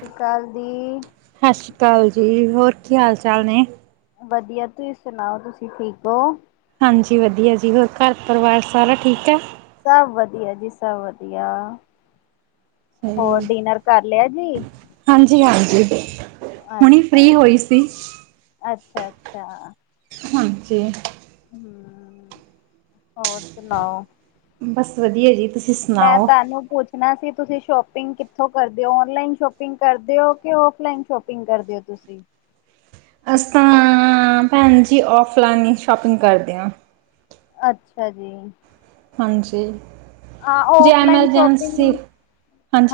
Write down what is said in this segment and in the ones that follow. ਤੇ ਕੱਲ ਦੀ ਸਾਸੀ ਕਾਲ ਜੀ, ਹੋਰ ਕੀ ਹਾਲ-ਚਾਲ ਨੇ ਵਦੀਆ ਤੁਸੀਂ ਸੁਨਾਓ ਤੁਸੀਂ ਠੀਕ ਓਂ। ਹਾਂਜੀ ਵਦੀਆ ਜੀ ਹੋਰ ਘਰ ਪਰਿਵਾਰ ਸਾਰਾ ਠੀਕ ਐ। ਸਬ ਵਦੀਆ ਜੀ ਸਬ ਵਦੀਆ, ਹੋਰ ਡਿਨਰ ਕਰ ਲਿਆ ਜੀ। ਹਾਂਜੀ-ਹਾਂਜੀ, ਹੁਨੀ ਫਰੀ ਹੋਈ ਸੀ। ਅੱਛਾ-ਅੱਛਾ। ਹਾਂਜੀ। ਹਾਂ, ਹੋਰ ਸੁਨਾਓ ਬਸ ਵਧੀਆ ਜੀ ਤੁਸੀਂ ਸ ਮੈਂ ਤੈਨੂੰ ਪੁੱਛ ਨਾ ਸੀ ਤੁਸੀਂ ਸ਼ੋਪਿੰਗ ਕਿੱਥੋਂ ਕਰਦੇ ਔ? ਔਨਲਾਈਨ ਸ਼ੋਪਿੰਗ ਕਰਦੇ ਔ ਕਿ ਔਫਲਾਈਨ ਸ਼ੋਪਿੰਗ ਕਰਦੇ ਹੋ ਤੁਸੀਂ? ਅਸੀ ਤਾਂ ਆ ਭੈਣ ਜੀ ਔਫਲਾਈਨ ਈ ਸ਼ੋਪਿੰਗ ਕਰਦੇ ਆ। ਅੱਛਾ ਜੀ। ਹਾਂਜੀ, ਹਾਂ ਜੇ ਔਫਲਾਈਨ ਸ਼ੋਪਿੰਗ ਐਮਰਜੈਂਸੀ,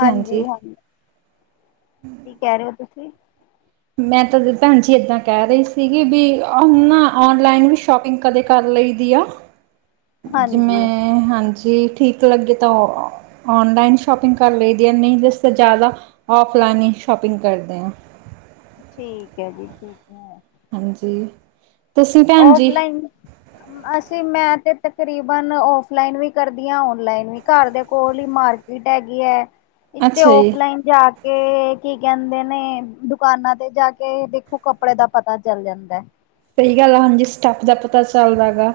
ਹਾਂਜੀ ਹਾਂਜੀ ਕੀ ਕਹਿ ਰਹੇ ਔ ਤੁਸੀਂ ਮੈਂ ਤਾਂ ਦੀ ਭੈਣ ਜੀ ਏਦਾਂ ਕਹਿ ਰੀ ਸੀਗੀ ਵੀ ਉਹ ਨਾ ਔਨਲਾਈਨ ਵੀ ਸ਼ੋਪਿੰਗ ਕਦੇ ਕਰ ਲਈ ਦੀ ਆ, ਜਿਵੇਂ ਹਾਂਜੀ ਮੈ ਹਾਂਜੀ ਠੀਕ ਲੱਗੇ ਤਾਂ ਉਹ ਔਨਲਾਈਨ ਸ਼ੋਪਿੰਗ ਕਰ ਲਈਦੀ ਐ ਨਈ ਜਿਸ ਤਾਂ ਜ਼ਿਆਦਾ ਔਫਲਾਈਨ ਹੀ ਸ਼ੋਪਿੰਗ ਕਰਦੇ ਆ। ਠੀਕ ਐ ਜੀ ਠੀਕ। ਹਾਂਜੀ। ਤੁਸੀਂ ਭੈਣ ਜੀ ਔਫਲਾਈਨ ਅਸੀਂ ਮੈਂ ਤੇ ਤਕਰੀਬਨ ਔਫਲਾਈਨ ਵੀ ਕਰਦੀ ਆ ਔਨਲਾਈਨ ਵੀ ਘਰ ਦੇ ਕੋਲ ਈ ਮਾਰ ਸੀਟ ਹੈਗੀ ਐ, ਇੱਥੇ ਅੱਛਾ ਜੀ ਔਫਲਾਈਨ ਜਾ ਕੇ ਕੀ ਕਹਿੰਦੇ ਨੇ ਦੁਕਾਨਾਂ ਤੇ ਜਾ ਕੇ ਦੇਖੋ ਕੱਪੜੇ ਦਾ ਪਤਾ ਚਲ ਜਾਂਦਾ ਐ। ਸਹੀ ਗੱਲ ਆ ਹਾਂਜੀ ਸਟੱਫ ਦਾ ਪਤਾ ਚਲਦਾ ਗਾ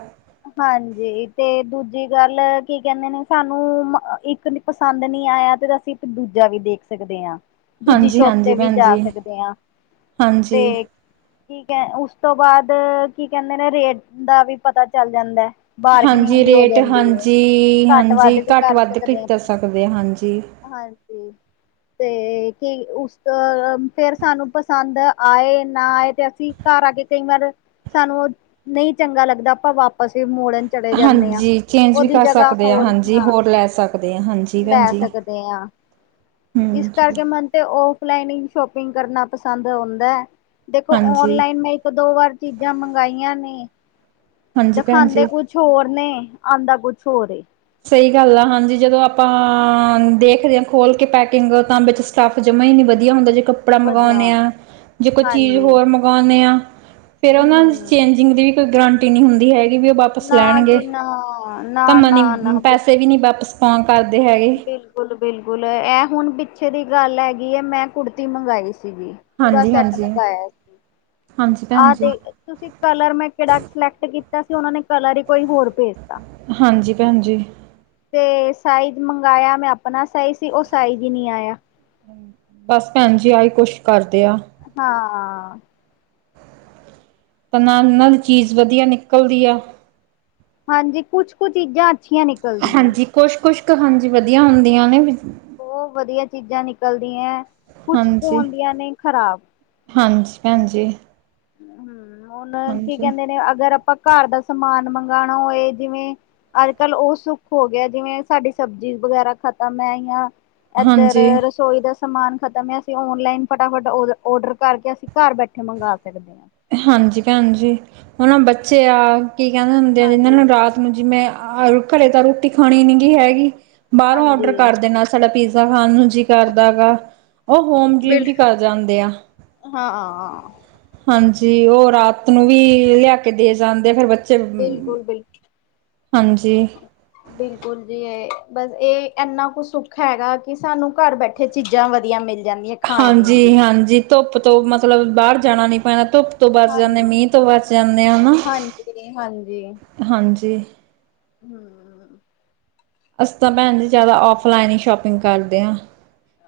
ਹਾਂਜੀ ਤੇ ਦੂਜੀ ਗੱਲ ਕੀ ਕਹਿੰਦੇ ਨੇ ਸਾਨੂੰ ਮ ਇੱਕ ਪਸੰਦ ਨੀ ਆਇਆ ਤੇ ਅਸੀਂ ਇੱਕ ਦੂਜਾ ਵੀ ਦੇਖ ਸਕਦੇ ਆ। ਦੂਜੀ ਹਾਂਜੀ ਸ਼ੋਪ ਹਾਂਜੀ ਤੇ ਵੀ ਭੈਣ ਜਾ ਜੀ ਸਕਦੇ ਆ ਤੇ ਹਾਂਜੀ ਠੀਕ ਐ ਉਸ ਤੋਂ ਬਾਅਦ ਕੀ ਕਹਿੰਦੇ ਨੇ ਰੇਟ ਦਾ ਵੀ ਪਤਾ ਚੱਲ ਜਾਂਦਾ। ਹਾਂਜੀ ਬਾਰਗਨਿੰਗ ਹੋ ਰੇਟ ਜਾਂਦੀ ਐ, ਹਾਂਜੀ ਘੱਟ ਹਾਂਜੀ ਵੱਧ ਵੀ ਘੱਟ ਵੱਧ ਕਰਦੇ ਆ ਕਰ ਆਪਾ। ਸਕਦੇ ਆ ਹਾਂਜੀ ਹਾਂਜੀ। ਤੇ ਕੀ ਉਸ ਤੋਂ ਫੇਰ ਸਾਨੂੰ ਪਸੰਦ ਆਏ ਨਾ ਆਏ ਤੇ ਅਸੀਂ ਘਰ ਆ ਕੇ ਕਈ ਵਾਰ, ਸਾਨੂੰ ਨਈ ਚੰਗਾ ਲੱਗਦਾ ਆਪਾ ਵਾਪਸ ਵੀ ਮੋੜਨ ਚਲੇ ਜਾਨੇ ਆ, ਹਾਂਜੀ ਚੇਂਜ ਵੀ ਉਹਦੀ ਕਰ ਜਗ੍ਹਾ ਸਕਦੇ ਆ ਹੋਰ ਹਾਂਜੀ ਹਾਂ ਹੋਰ ਲੈ ਸਕਦੇ ਆ ਹਾਂਜੀ ਭੈਣ ਲੈ ਜੀ ਸਕਦੇ ਆ। ਇਸ ਹਮ ਕਰਕੇ ਮਨ ਤੇ ਉਹ ਪਲੈਨਿੰਗ ਸ਼ੋਪਿੰਗ ਕਰਨਾ ਪਸੰਦ ਉਂਦਾ, ਦੇਖੋ ਹਾਂਜੀ ਔਨਲਾਈਨ ਮੈਂ ਇੱਕ ਦੋ ਵਾਰ ਚੀਜ਼ਾਂ ਮੰਗਾਈਆਂ ਨੇ। ਹਾਂਜੀ ਭੈਣ ਜੀ ਦਿਖਾਦੇ ਕੁਛ ਹੋਰ ਨੇ ਆਦਾ ਕੁਛ ਹੋਰ ਏ। ਸਹੀ ਗੱਲ ਆ ਹਾਂਜੀ ਜਦੋਂ ਆਪਾਂ ਦੇਖਦੇ ਆ ਖੋਲ ਕੇ ਪੈਕਿੰਗ ਤਾਂ ਵਿੱਚ ਸਾਫ਼ ਜਮ੍ਹਾਂ ਈ ਨੀ ਵਧੀਆ ਹੁੰਦਾ ਜਿਕਾ ਕੱਪੜਾ ਵਧੀਆ ਮੰਗਾਉਨੇ ਆ, ਜੇ ਕੋਈ ਚੀਜ਼ ਹਾਂਜੀ ਹੋਰ ਮੰਗਵਾਉਂਨੇ ਆ ਫੇਰ ਉਹਨਾਂ ਦੀ ਹਮ ਚੇਂਜਿੰਗ ਦੀ ਕੋਈ ਗਰੰਟੀ ਨੀ ਹੁੰਦੀ ਹੈਗੀ ਵੀ ਉਹ ਵਾਪਸ ਨਾ ਲੈਣਗੇ ਜੇ ਨਾ, ਨਾ, ਨਾ, ਨਾ। ਕਿਤੇ ਵੀ ਨੀ ਵਾਪਿਸ ਫੋਨ ਕਰਦੇ ਹੈਗੇ। ਬਿਲਕੁਲ-ਬਿਲਕੁਲ ਇਹ ਹੁਣ ਪਿੱਛੇ ਦੀ ਗੱਲ ਹੈਗੀ ਐ ਮੈਂ ਕੁੜਤੀ ਮੰਗਾਈ ਸੀਗੀ। ਪੂਰਾ ਹਾਂਜੀ ਸੈੱਟ ਹਾਂਜੀ ਮੰਗਾਇਆ ਸੀ, ਹਾਂਜੀ ਭੈਣ ਆਹ ਜੀ ਤੇ ਤੁਸੀਂ ਕਲਰ ਮੈਂ ਕਿਹੜਾ ਸਿਲੈਕਟ ਕੀਤਾ ਸੀ‌ ਉਹਨਾਂ ਨੇ ਕਲਰ ਹੀ ਕੋਈ ਹੋਰ ਭੇਜਤਾ‌। ਹਾਂਜੀ, ਭੈਣ ਜੀ। ਤੇ ਸਾਈਜ਼ ਮੰਗਿਆ ਮੈਂ ਆਪਣਾ ਸਾਈਜ਼ ਸੀ ਉਹ ਸਾਈਜ਼ ਈ ਨੀ ਆਇਆ। ਬਸ, ਭੈਣ ਜੀ ਆਹੀ ਕੁਛ ਕਰਦੇ ਆ। ਹਾਂ। ਤਾਂ ਨਾਲ ਇਹਨਾਂ ਦੀ ਚੀਜ਼ ਵਧੀਆ ਨਿਕਲ਼ਦੀ ਆ। ਹਾਂਜੀ, ਕੁੱਛ ਕੁ ਚੀਜ਼ਾਂ ਅੱਛੀਆਂ ਨੇ ਹਾਂਜੀ, ਕੁੱਛ -ਕੁੱਛ ਕੁ ਹਾਂਜੀ ਵਧੀਆ ਹੁੰਦੀਆਂ ਨੇ। ਉਹ ਵਧੀਆ ਚੀਜ਼ਾਂ ਨਿਕਲਦੀਆਂ, ਕੁੱਛ ਕੁ ਹਾਂਜੀ ਹੋਦੀਆਂ ਨੇ ਖ਼ਰਾਬ। ਹਾਂਜੀ, ਭੈਣਜੀ। ਹੂੰ, ਹੁਣ ਕੀ ਕਹਿੰਦੇ ਨੇ ਅਗਰ ਆਪਾਂ ਘਰ ਦਾ ਸਮਾਨ ਮੰਗਾਣਾ ਹੋਏ ਜਿਵੇਂ ਅੱਜ-ਕੱਲ ਉਹ ਸੁੱਖ ਹੋ ਗਿਆ ਜਿਵੇਂ ਸਾਡੀ ਸਬਜ਼ੀ ਵਗੈਰਾ ਖਤਮ ਹੈਇਆ ਐਧਰ ਹਾਂਜੀ ਰਸੋਈ ਦਾ ਸਮਾਨ ਖ਼ਤਮ ਹੈ, ਅਸੀਂ ਔਨਲਾਈਨ ਫਟਾਫਟ ਔਡਰ ਕਰਕੇ ਅਸੀਂ ਘਰ ਬੈਠੇ ਮੰਗਾ ਸਕਦੇ ਆ। ਹਾਂਜੀ, ਭੈਣਜੀ‌ ਹੁਣ ਆ ਬੱਚੇ ਆ, ਕੀ ਕਹਿੰਦੇ ਹੁੰਦੇ ਆ ਇਹਨਾਂ ਨੂੰ ਹਾਂਜੀ ਰਾਤ ਨੂੰ ਜੀ ਮੈਂ ਆ, ਘਰੇ ਤਾਂ ਰੋਟੀ ਖਾਣੀ ਨੀ ਗੀ ਹੈਗੀ, ਬਾਹਰੋਂ ਔਡਰ ਹਾਂਜੀ ਕਰ ਦੇਣਾ। ਸਾਡਾ ਪੀਜ਼ਾ ਖਾਣ ਨੂੰ ਜੀ ਕਰਦਾ ਗਾ, ਓ ਹੋਮ ਡਿਲੀਵਰੀ ਕਰ ਜਾਂਦੇ ਆ। ਹਾਂ। ਹਾਂਜੀ, ਉਹ ਰਾਤ ਨੂੰ ਵੀ ਲਿਆ ਕੇ ਦੇ ਜਾਂਦੇ ਫਿਰ ਬ ਫੇਰ, ਬਿਲਕੁਲ ਬਿਲ ਹਾਜੀ। ਬਿਲਕੁਲ ਜੀ, ਏ ਬਸ ਇਹ ਐਨਾ ਕੁ ਸੁੱਖ ਹੈਗਾ ਕਿ ਸਾਨੂੰ ਘਰ ਬੈਠ ਉਥੇ ਚੀਜ਼ਾਂ ਵਧੀਆ ਮਿਲ ਜਾਂਦੀਆਂ। ਖਾਣ ਪੀਣ ਦੀਆਂ ਹਾਂਜੀ-ਹਾਂਜੀ ਧੁੱਪ ਤੋਂ ਮਤਲਬ ਬਾਹਰ ਜਾਣਾ ਨੀ ਪੈਣਾ ਧੁੱਪ ਤੋਂ ਬਚ ਜਾਂਨੇ, ਹਾਂਜੀ ਮੀਂਹ ਤੋਂ ਬਚ ਜਾਂਨੇ ਆ ਨਾ, ਹਾਂਜੀ ਹਾਂਜੀ। ਹੂੰ। ਅਸੀਂ ਤਾਂ ਭੈਣਜੀ ਜਿਆਦਾ ਆਫਲਾਈਨ ਈ ਸ਼ੋਪਿੰਗ ਕਰਦੇ ਆ,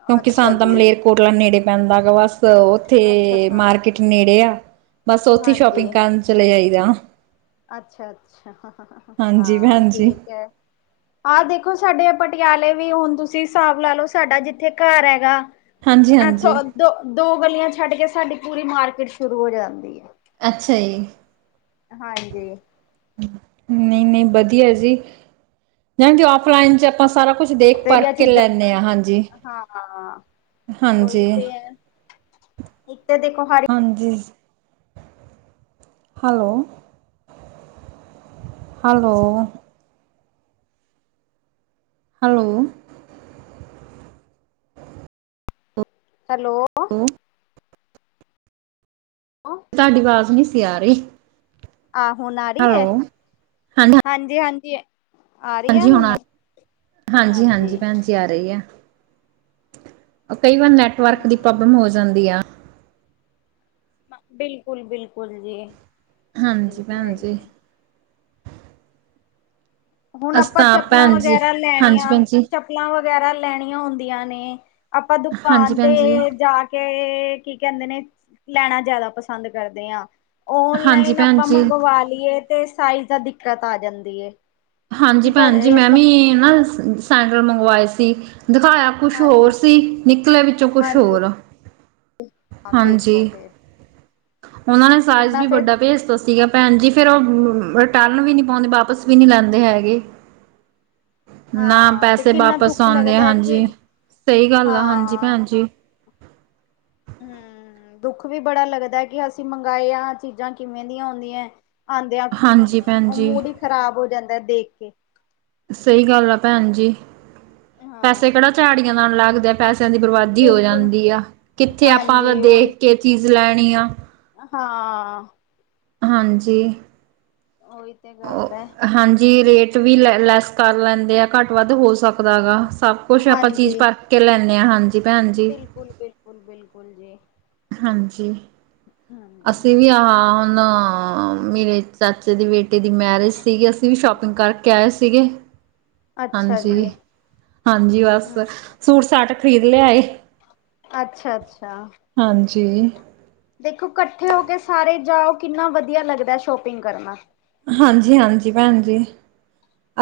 ਕਿਉਂਕਿ ਅੱਛਾ ਸਾਨੂੰ ਤਾਂ ਜੀ, ਮਲੇਰਕੋ -ਕੋਟਲਾ ਨੇੜੇ ਪੈਂਦਾ ਗਾ, ਬਸ ਉੱਥੇ ਅੱਛਾ-ਅੱਛਾ, ਮਾਰਕੀਟ ਨੇੜੇ ਆ। ਬਸ ਉੱਥੇ ਈ ਸ਼ੋਪਿੰਗ ਹਾਂਜੀ। ਕਰਨ ਚਲੇ ਜਾਈਦਾ। ਅੱਛਾ-ਅੱਛਾ ਹਾਂਜੀ ਹਾਂ ਭੈਣ ਜੀ। ਠੀਕ ਐ। ਆਹ ਦੇਖੋ ਸਾਡੇ ਪਟਿਆਲੇ ਵੀ ਹੁਣ ਤੁਸੀਂ ਹਿਸਾਬ ਲਾ ਲਓ ਸਾਡਾ ਜਿੱਥੇ ਘਰ ਹੈਗਾ। ਹਾਂਜੀ-ਹਾਂਜੀ ਇੱਥੋਂ ਦੋ- ਦੋ ਗਲੀਆਂ ਛੱਡ ਕੇ ਸਾਡੀ ਪੂਰੀ ਮਾਰਕੀਟ ਸ਼ੁਰੂ ਹੋ ਜਾਂਦੀ ਐ। ਅੱਛਾ ਜੀ। ਹਾਂਜੀ। ਨਈ- ਨਈ ਬਦੀਆਂ ਜੀ, ਮੈਂਨੂੰ ਤੇ ਔਫਲਾਈਨ ਚ ਆਪਾਂ ਸਾਰਾ ਕੁੱਛ ਦੇਖ ਤੇਰੀਆਂ ਪਰਖਕੇ ਚੀਜ਼ਾਂ ਲੈਂਣੇ ਆ, ਹਾਂ, ਉਹੀ ਹਾਂਜੀ-ਹਾਂਜੀ। ਤੇ ਹੈ। ਇੱਕ ਤੇ ਦੇਖੋ ਹਾਰੀ ਹਾਂਜੀ। ਹੈਲੋ। ਹੈਲੋ। ਹੈਲੋ। ਹੈਲੋ। ਓ ਤਾਡੀ ਆਵਾਜ਼ ਨੀਂ ਸੀ ਆ ਰਈ। ਆਹ ਹੁਣ ਆ ਰੀ ਐ, ਹਾਂਜੀ- ਹਾਂਜੀ। ਹਾਂਜੀ ਹੁਣ ਆ ਰਹੀ, ਹਾਂਜੀ- ਹਾਂਜੀ ਭੈਣਜੀ ਆ ਰੀ ਐ। ਓ ਕਈ ਵਾਰ ਨੈੱਟਵਰਕ ਦੀ ਪ੍ਰੋਬਲਮ ਹੋ ਹੂੰ। ਜਾਂਦੀ ਆ। ਬਿਲਕੁਲ- ਬਿਲਕੁਲ ਜੀ। ਇਹ ਹਾਂਜੀ ਤੇ ਹੈ ਭੈਣਜੀ। ਹੀ ਹੈ। ਹੁਣ ਅਸੀਂ ਆਪਾਂ ਤਾਂ ਆਪ ਚੱਪਲਾਂ ਭੈਣ ਜੀ ਵਗੈਰਾ ਹਾਂਜੀ ਲੈਣੀਆਂ ਭੈਣ ਜੀ ਚਪ ਚੱਪਲਾਂ ਵਗੈਰਾ ਲੈਣੀਆਂ ਹੁੰਦੀਆਂ ਨੇ, ਆਪਾਂ ਹਾਂਜੀ ਦੁਕਾਨ ਤੇ ਭੈਣ ਜੀ ਜਾ ਕੇ ਏ ਕੀ ਕਹਿੰਦੇ ਨੇ ਲੈਣਾ ਜ਼ਿਆਦਾ ਪਸੰਦ ਕਰਦੇ ਆ ਹਾਂਜੀ ਓਨਲਾਈਨ ਭੈਣ ਆਪਾਂ ਜੀ ਮੰਗਵਾ ਲਈਏ ਤੇ ਸਾਈਜ਼ ਦਾ ਦਿੱਕਤ ਆ ਜਾਂਦੀ ਏ ਹਾਂਜੀ ਈ ਕੀ ਭੈਣ ਜੀ ਮੈਂ ਇਸ ਵੀ ਨਾ ਸੈਂਡਲ ਮੰਗਵਾਏ ਸੀ ਦਿਖਾਇਆ ਕੁਛ ਹੋਰ ਹਾਂਜੀ ਸੀ ਨਿਕਲਿਆ ਵਿੱਚੋਂ ਕੁਛ ਹਾਂਜੀ ਹੋਰ ਆ [inaudible] ਹਾਂਜੀ ਈ ਫੇਰ ਉਹਨਾਂ ਨੇ ਸਾਇਜ਼ ਕਿੰਨਾ ਵੀ ਫੇਰ ਵੱਡਾ ਭੇਜਤਾ ਸੀਗਾ ਆ ਭੈਣ ਜੀ ਫੇਰ ਉਹ ਰਿਟਰਨ ਵੀ ਨੀ ਪਾਉਂਦੇ ਵਾਪਿਸ ਵੀ ਨੀ ਲੈਂਦੇ ਹੈਗੇ ਏ ਨਾ ਹਾਂ ਫਿਰ ਪੈਸੇ ਕਿੰਨਾ ਵਾਪਿਸ ਦੁੱਖ ਆਉਂਦੇ ਐ ਲੱਗਦਾ ਹੈ ਕਿ ਹਾਂਜੀ ਈ ਸਹੀ ਗੱਲ ਆ ਹਾਂਜੀ ਹਾਂ ਭੈਣ ਜੀ ਈ ਹੂੰ ਦੁੱਖ ਵੀ ਬੜਾ ਲੱਗਦਾ ਕਿ ਅਸੀਂ ਮੰਗਾਏਆ ਚੀਜ਼ਾਂ ਕਿਵੇਂ ਦੀਆਂ ਐ ਆਦਿਆਂ ਹਾਂਜੀ ਭੈਣ ਜੀ ਈ ਖ਼ਰਾਬ ਹੋ ਜਾਂਦਾ ਐ ਦੇਖ ਕੇ ਸਹੀ ਗੱਲ ਆ ਭੈਣ ਜੀ ਈ ਹਾਂ, ਪੈਸੇ ਕਿਹੜਾ ਝਾੜੀਆਂ ਨਾਲ ਲੱਗਦੇ ਆ ਪੈਸਿਆਂ ਦੀ ਬਰਬਾਦੀ ਹੋ ਬਿਲਕੁਲ ਜਾਂਦੀ ਆ ਕਿੱਥੇ ਹਾਂਜੀ ਆਪਾਂ ਉਹੀ ਦੇਖ ਕੇਚੀਜ਼ ਲੈਣੀ ਆ ਹਾਂ ਆ ਹਾਂਜੀ ਈ ਉਹੀ ਤੇ ਗੱਲ ਐ। ਉਹ ਹਾਂਜੀ ਈ ਰੇਟ ਵੀ ਲੈ ਲੈਸ ਕਰ ਲੈਂਦੇ ਆ ਘੱਟ ਵੱਧ ਹੋ ਸਕਦਾ ਹੈਗਾ ਸਭ ਕੁਛ ਆਪਾਂ ਚੀਜ਼ ਹਾਂਜੀ, ਪਰਖ਼ ਕੇ ਲੈਂਣੇ ਆ ਹਾਂਜੀ ਈ ਭੈਣ ਜੀ ਈ ਬਿਲਕੁਲ ਬਿਲਕੁਲ ਜੀ ਹਾਂਜੀ ਈ ਹਾ ਆ ਅਸੀਂ ਵੀ ਹਾ ਣਾ ਆ ਮਿਲੇ ਚ ਚਾਚੇ ਦੇ ਬੇਟੇ ਦੀ ਮੈਰਿਜ ਸੀਗੀ ਏ ਅਸੀਂ ਵੀ ਸ਼ੋਪਿੰਗ ਕਰਕੇ ਆਏ ਸੀਗੇ ਏ ਅੱਛਾ ਹਾਂਜੀ ਜੀ, ਈ ਹਾਂਜੀ ਈ ਬਸ ਹੂੰ। ਸੂਟ ਸਾਟ ਖਰੀਦ ਲਿਆ ਏ ਅੱਛਾ ਅੱਛਾ ਆ ਹਾਂਜੀ ਈ ਦੇਖੋ ਇਕੱਠੇ ਹੋ ਕੇ ਸਾਰੇ ਜਾਓ ਕਿੰਨਾ ਵਧੀਆ ਲੱਗਦਾ ਸ਼ੋਪਿੰਗ ਕਰਨਾ ਆ ਹਾਂਜੀ ਈ ਹਾਂਜੀ ਈ ਭੈਣ ਜੀ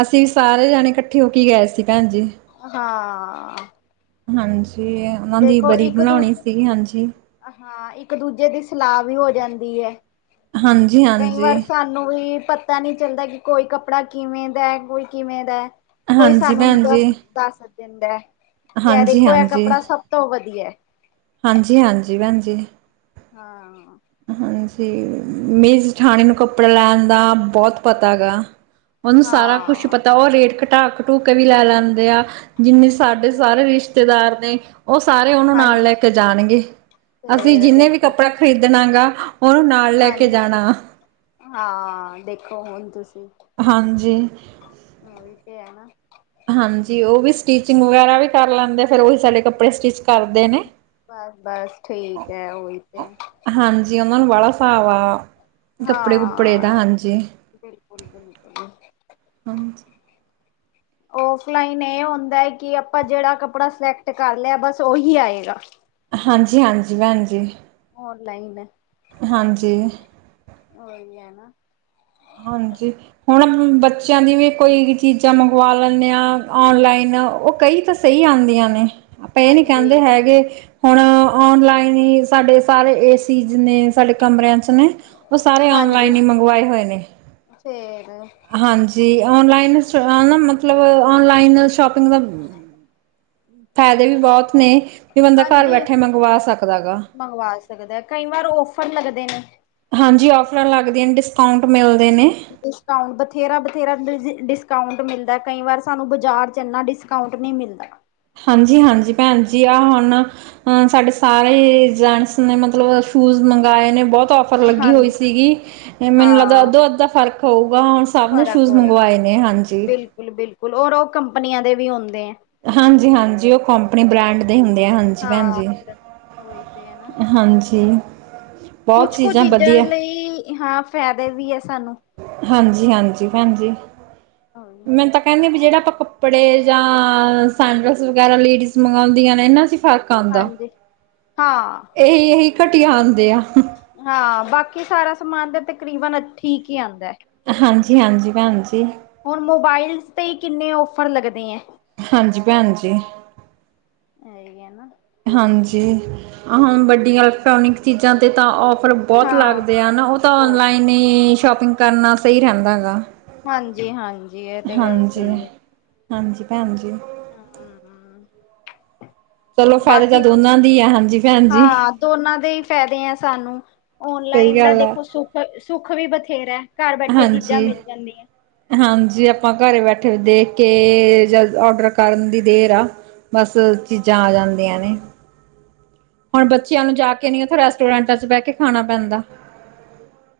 ਅਸੀਂ ਸਾਰੇ ਜਾਣੇ ਇਕੱਠੇ ਹੋ ਕੇ ਗਏ ਸੀ ਭੈਣ ਜੀ ਈ ਹਾਂ ਆ ਹਾਂਜੀ ਈ ਉਹਨਾਂ ਦੀ ਬਰੀ ਇੱਕ ਬਣਾਉਣੀ ਦੂਜੇ ਸੀਗੀ ਹਾਂਜੀ ਈ ਹਾਂ ਇੱਕ ਦੂਜੇ ਦੀ ਸਲਾਹ ਵੀ ਹੋ ਜਾਂਦੀ ਐ ਹਾਂਜੀ ਈ ਹਾਂਜੀ ਈ ਨੋ ਵੀ ਪਤਾ ਨਹੀਂ ਚੱਲਦਾ ਆ ਕਿ ਕੋਈ ਕੱਪੜਾ ਕਿਵੇਂ ਦਾ ਐ ਕੋਈ ਕਿਵੇਂ ਦਾ ਐ ਕੋਈ ਹਾਂਜੀ ਸਾਨੂੰ ਨੀ ਭੈਣ ਜੀ। ਦੱਸ ਸੱਜਣ ਦਾ ਕੀ ਐ ਦੇਖੋ ਐ ਹਾਂਜੀ-ਹਾਂਜੀ, ਕੱਪੜਾ ਸਭ ਤੋਂ ਵਧੀਆ ਐ ਹਾਂਜੀ ਈ ਹਾਂਜੀ ਈ ਭੈਣ ਜੀ ਈ ਹਾਂ ਆ ਹਾਂਜੀ ਈ ਮੇਰੀ ਜਠਾਣੀ ਨੂੰ ਕੱਪੜੇ ਲਾਣ ਦਾ ਬਹੁਤ ਪਤਾ ਹੈਗਾ ਆ ਉਹਨੂੰ ਸਾਰਾ ਕੁਛ ਹਾਂ। ਪਤਾ ਉਹ ਰੇਟ ਘਟਾ ਆ ਘਟੂ ਉ ਕੇ ਵੀ ਲੈ ਲੈਂਦੇ ਆ ਜਿੰਨੇ ਸਾਡੇ ਤੇ ਸਾਰੇ ਰਿਸ਼ਤੇ ਰਿਸ਼ਤੇਦਾਰ ਵੀ ਉਹ ਸਾਰੇ ਉਹਨੂੰ ਨਾਲ ਹਾਂਜੀ ਲੈ ਕੇ ਜਾਣਗੇ ਏ ਅਸੀਂ ਫੇਰ ਜਿੰਨੇ ਵੀ ਦੇਖੋ ਕੱਪੜੇ ਏ ਜਿਨਾਂ ਦਾ ਆ ਉਹਨੂੰ ਨਾਲ ਲੈ ਕੇ ਹਾਂਜੀ। ਜਾਣਾ ਆ ਹਾਂ ਆ ਦੇਖੋ ਹੁਣ ਤਸੀ ਈ ਹਾਂਜੀ ਈ ਉਈ ਤਾਂ ਹੈ ਨਾ ਹਾਂਜੀ ਈ ਉਹ ਵੀ ਈ ਸਟੀਚਿੰਗ ਵਗੈਰਾ ਵੀ ਕਰ ਲੈਂਦੇ ਆ ਫਿਰ, ਉਹੀ ਸਾਡੇ ਕੱਪੜੇ ਸਟਿਚ ਕਰਦੇ ਨੇ ਬਸ-ਬਸ ਠੀਕ ਐ ਓਈ ਤੇ ਹਾਂਜੀ, ਓਨਾਂ ਨੂੰ ਵਾਲਾ ਸਾਬ ਆ। ਕੱਪੜੇ-ਕੁਪੜੇ ਦਾ ਹਾਂ ਹਾਂਜੀ, ਬਿਲਕੁਲ ਬਿਲਕੁਲ। ਹਾਂਜੀ। [inaudible] ਓਫਲਾਈਨ ਏ ਹੁੰਦਾ ਐ ਕੀ ਆਪਾਂ ਜੇੜਾ ਕੱਪੜਾ ਸਿਲੈਕਟ ਕਰ ਲਿਆ ਬਸ ਓਹੀ ਆਏਗਾ। ਹਾਂਜੀ-ਹਾਂਜੀ ਭੈਨ ਜੀ। ਓਨਲਾਈਨ ਹਾਂਜੀ। ਓਈ ਐ ਨਾ। ਹਾਂਜੀ। ਹੁਨ ਬੱਚੇਆਂ ਦੀ ਵੀ ਕੋਈ ਚੀਜ਼ਾਂ ਮੰਗਵਾ ਲੈਂਨੇ ਆਂ ਔਨਲਾਈਨ ਓ ਕਈ ਤਾਂ ਸਈ ਆਂਦੀਆਂ ਨੇ ਆਪਾਂ ਏ ਨੀ ਹਾਂਜੀ ਕੈਂਦੇ ਹੈਗੇ। ਹੁਨ ਔਨਲਾਈਨ ਈ ਸਾਡੇ ਸਾਰੇ ਏਸੀ ਜਿਨੇ ਸਾਡੇ ਕਮਰੇਆਂ ਚ ਨੇ ਓ ਸਾਰੇ ਹਾਂਜੀ ਔਨਲਾਈਨ ਹ਼ਈ ਮੰਗਵਾਏ ਹੋਏ ਨੇ। ਫੇਰ ਹਾਂਜੀ, ਔਨਲਾਈਨ ਚ ਨਾ ਮਤਲਬ ਔਨਲਾਈਨ ਸ਼ੋਪਿੰਗ ਦਾ ਫੈਦੇ ਵੀ ਬੋਤ ਨੇ ਵੀ ਬੰਦਾ ਘਰ ਹਾਂਜੀ ਬੈਠੇ ਮੰਗਵਾ ਸਕਦੈ ਗਾ। ਮੰਗਵਾ ਸਕਦਾ ਕਈ ਵਾਰ ਓਫਰ ਲੱਗਦੇ ਨੇ। ਹਾਂਜੀ ਔਫਰਾਂ ਲੱਗਦੀਆਂ ਨੇ ਡਿਸਕਾਊਂਟ ਮਿਲਦੇ ਨੇ। ਡਿਸਕਾਊਟ ਬਥੇਰਾ-ਬਥੇਰਾ ਡਿਜੀ ਡਿਸਕਾਊਂਟ ਮਿਲਦਾ ਕਈ ਵਾਰ ਸਾਨੂੰ ਬਾਜ਼ਾਰ ਚ ਏਨਾ ਡਿਸਕਾਊਂਟ ਨਈ ਮਿਲਦਾ। ਹਾਂਜੀ-ਹਾਂਜੀ ਭੈਨ ਜੀ ਆ ਹੁਨ ਹੁਨ ਸਾਡੇ ਸਾਰੇ ਜੈਂਟਸ ਨੇ ਮਤਲਬ ਸ਼ੂਜ ਮੰਗਵਾਏ ਨੇ ਬੋਤ ਔ ਔਫਰ ਲੱਗੀ ਹੋਈ ਹਾਂਜੀ ਸੀਗੀ, ਮੈਨੂੰ ਲੱਗਦਾ ਹਾਂ ਅੱਧੋ-ਅੱਧ ਦਾ ਫ਼ਰਕ ਹੋਊਗਾ ਹੁਨ ਸਬ ਨੇ ਸੂਜ ਮੰਗਵਾਏ ਨੇ ਹਾਂਜੀ। ਬਿਲਕੁਲ-ਬਿਲਕੁਲ ਔਰ ਓ ਕੰਪਨੀਆਂ ਦੇ ਵੀ ਹੁੰਦੇ ਐ। ਹਾਂਜੀ-ਹਾਂਜੀ ਓ ਕੰਪਨੀ ਬਰੈਂਡ ਦੇ ਹੁੰਦੇ ਆ ਹਾਂਜੀ ਭੈਨ ਹਾਂ ਜੀ, ਉਹੀ ਤੇ ਹੈ ਨਾ ਹਾਂਜੀ। ਬਹੁਤ ਕੁਛ ਕੁ ਚੀਜ਼ਾਂ ਵਧੀਆ ਲਈ ਹਾਂ ਫੈਦੇ ਵੀ ਐ ਸਾਨੂੰ। ਹਾਂਜੀ-ਹਾਂਜੀ ਭੈਨ ਜੀ, ਮੈ ਤਾਂ ਕੈਨੀ ਆ ਵੀ ਜੇੜੇ ਆਪਾਂ ਕੱ ਕੱਪੜੇ ਜਾਂ ਸੰਗਸ ਵਗੈਰਾ ਲੇਡੀਜ਼ ਮੰਗੌਂਦੀਆਂ ਨੇ ਨਾ ਅਸੀਂ ਫੰਕ- ਹਾਂਜੀ, ਹਾਂ ਏਹੀ-ਏਹੀ ਘਟੀਆ ਆਂਦੇ ਆ। ਹਾਂ, ਬਾਕੀ ਸਾਰਾ ਸਮਾਨ ਤੇ ਤਕਰੀਬਨ ਠੀਕ ਈ ਆਂਦਾ। ਹਾਂਜੀ-ਹਾਂਜੀ ਭੈਨ ਜੀ। ਹੁਨ ਮੋਬਾਇਲਜ ਤੇ ਈ ਕਿੰਨੇ ਔਫਰ ਲਗਦੇਂ ਐਂ। ਹਾਂਜੀ ਭੈਨ ਜੀ। ਇਹੀ ਹੈ ਨਾ ਹਾਂਜੀ, ਹੁਣ ਵੱਡੀਆਂ ਇਲੈਕਟ੍ਰੋਨਿਕ ਚੀਜ਼ਾਂ ਤੇ ਤਾਂ ਔਫ ਰ ਬੋਤ ਹਾਂ ਲੱਗਦੇ ਆ ਨਾ ਓ ਤਾਂ ਬਹੁਤ ਔਨਲਾਈਨ ਈ ਸ਼ੋਪਿੰਗ ਕਰਨਾ ਸਈ ਰੈਂਦਾ ਗਾ। ਹਾਂਜੀ ਹਾਂ ਹਾਂਜੀ-ਹਾਂਜੀ ਭੈਨ ਜੀ। [inaudible] ਚਲੋ ਫਾਇਦੇ ਤਾਂ ਬਾਕੀ ਦੋਨਾਂ ਦੀ ਆ ਹਾਂਜੀ ਭੈਨ ਜੀ। ਹਾਂ ਦੋਨਾਂ ਦੇ ਈ ਫੈਦੇ ਆ ਸਾਨੂੰ, ਸਹੀ ਔਨਲਾਈਨ ਦਾ ਗੱਲ ਆ ਦੇਖੋ ਸੁੱਖ-ਸੁੱਖ ਵੀ ਬਥੇਰਾ। ਘਰ ਬੈਠੇ ਚੀਜ਼ਾਂ ਹਾਂਜੀ ਮਿਲ ਜਾਂਦੀਆਂ। ਹਾਂਜੀ ਆਪਾਂ ਘਰੇ ਬੈਠੇ ਦੇਖ ਕੇ ਜਲ ਔਡਰ ਕਰਨ ਦੀ ਦੇਰ ਆ ਬਸ, ਚੀਜ਼ਾਂ ਆ ਜਾਂਦੀਆਂ ਨੇ - ਹੁਣ ਬੱਚਿਆਂ ਨੂੰ ਜਾ ਕੇ ਨੀ ਉੱਥੇ ਰੈਸਟੋਰੈਂਟਾਂ ਚ ਬਹਿ ਕੇ ਖਾਣਾ ਪੈਂਦਾ -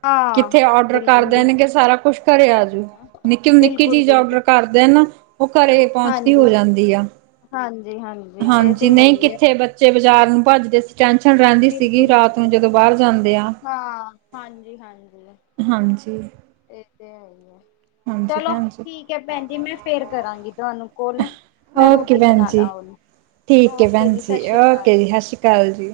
ਹਾਂ ਕਿੱਥੇ ਔਡਰ ਕਰ ਬਿਲਕੁਲ ਜੀ ਦੇਣਗੇ ਸਾਰਾ ਕੁਛ ਘਰੇ ਆ ਜੂ ਨਿੱਕੀ- ਨਿੱਕੀ ਬਿਲਕੁਲ ਚੀਜ਼ ਬਿਲਕੁਲ ਔਡਰ ਕਰ ਦੇਣ ਨਾ ਉਹ ਘਰੇ ਪਹੁੰਚਦੀ ਹੋ ਹਾਂਜੀ, ਜਾਂਦੀ ਆ- ਹਾਂਜੀ, ਹਾਂਜੀ ਇਹ ਤੇ ਹਾਂਜੀ, ਹੈ ਨਹੀਂ ਹੀ ਹੈ ਕਿੱਥੇ ਬੱਚੇ ਬਾਜ਼ਾਰ ਨੂੰ ਭੱਜਦੇ ਸੀ। ਟੈਨਸ਼ਨ ਰਹਿੰਦੀ ਸੀਗੀ ਬਿਲਕੁਲ ਰਾਤ ਨੂੰ ਜਦੋਂ ਬਾਹਰ ਜਾਂਦੇ ਆ - ਜੀ ਹਾਂਜੀ - ਹਾਂਜੀ ਹਾਂਜੀ, ਇਹ ਤੇ ਹੈ ਹੀ ਆ- ਹਾਂਜੀ ਚਲੋ, ਭੈਣ ਜੀ। ਠੀਕ ਹੈ ਭੈਣ ਜੀ ਮੈਂ ਫੇਰ ਕਰਾਂਗੀ ਤੁਹਾਨੂੰ ਕੋਲ- ਮੈਂ ਓਕੇ ਰੋਟੀ ਭੈਣ ਬਣਾ ਜੀ, ਲਾ ਓਨੇ - ਠੀਕ ਏ, ਭੈਣ ਜੀ ਓਕੇ ਜੀ ਸਤਿ ਸ਼੍ਰੀ ਅਕਾਲ ਜੀ।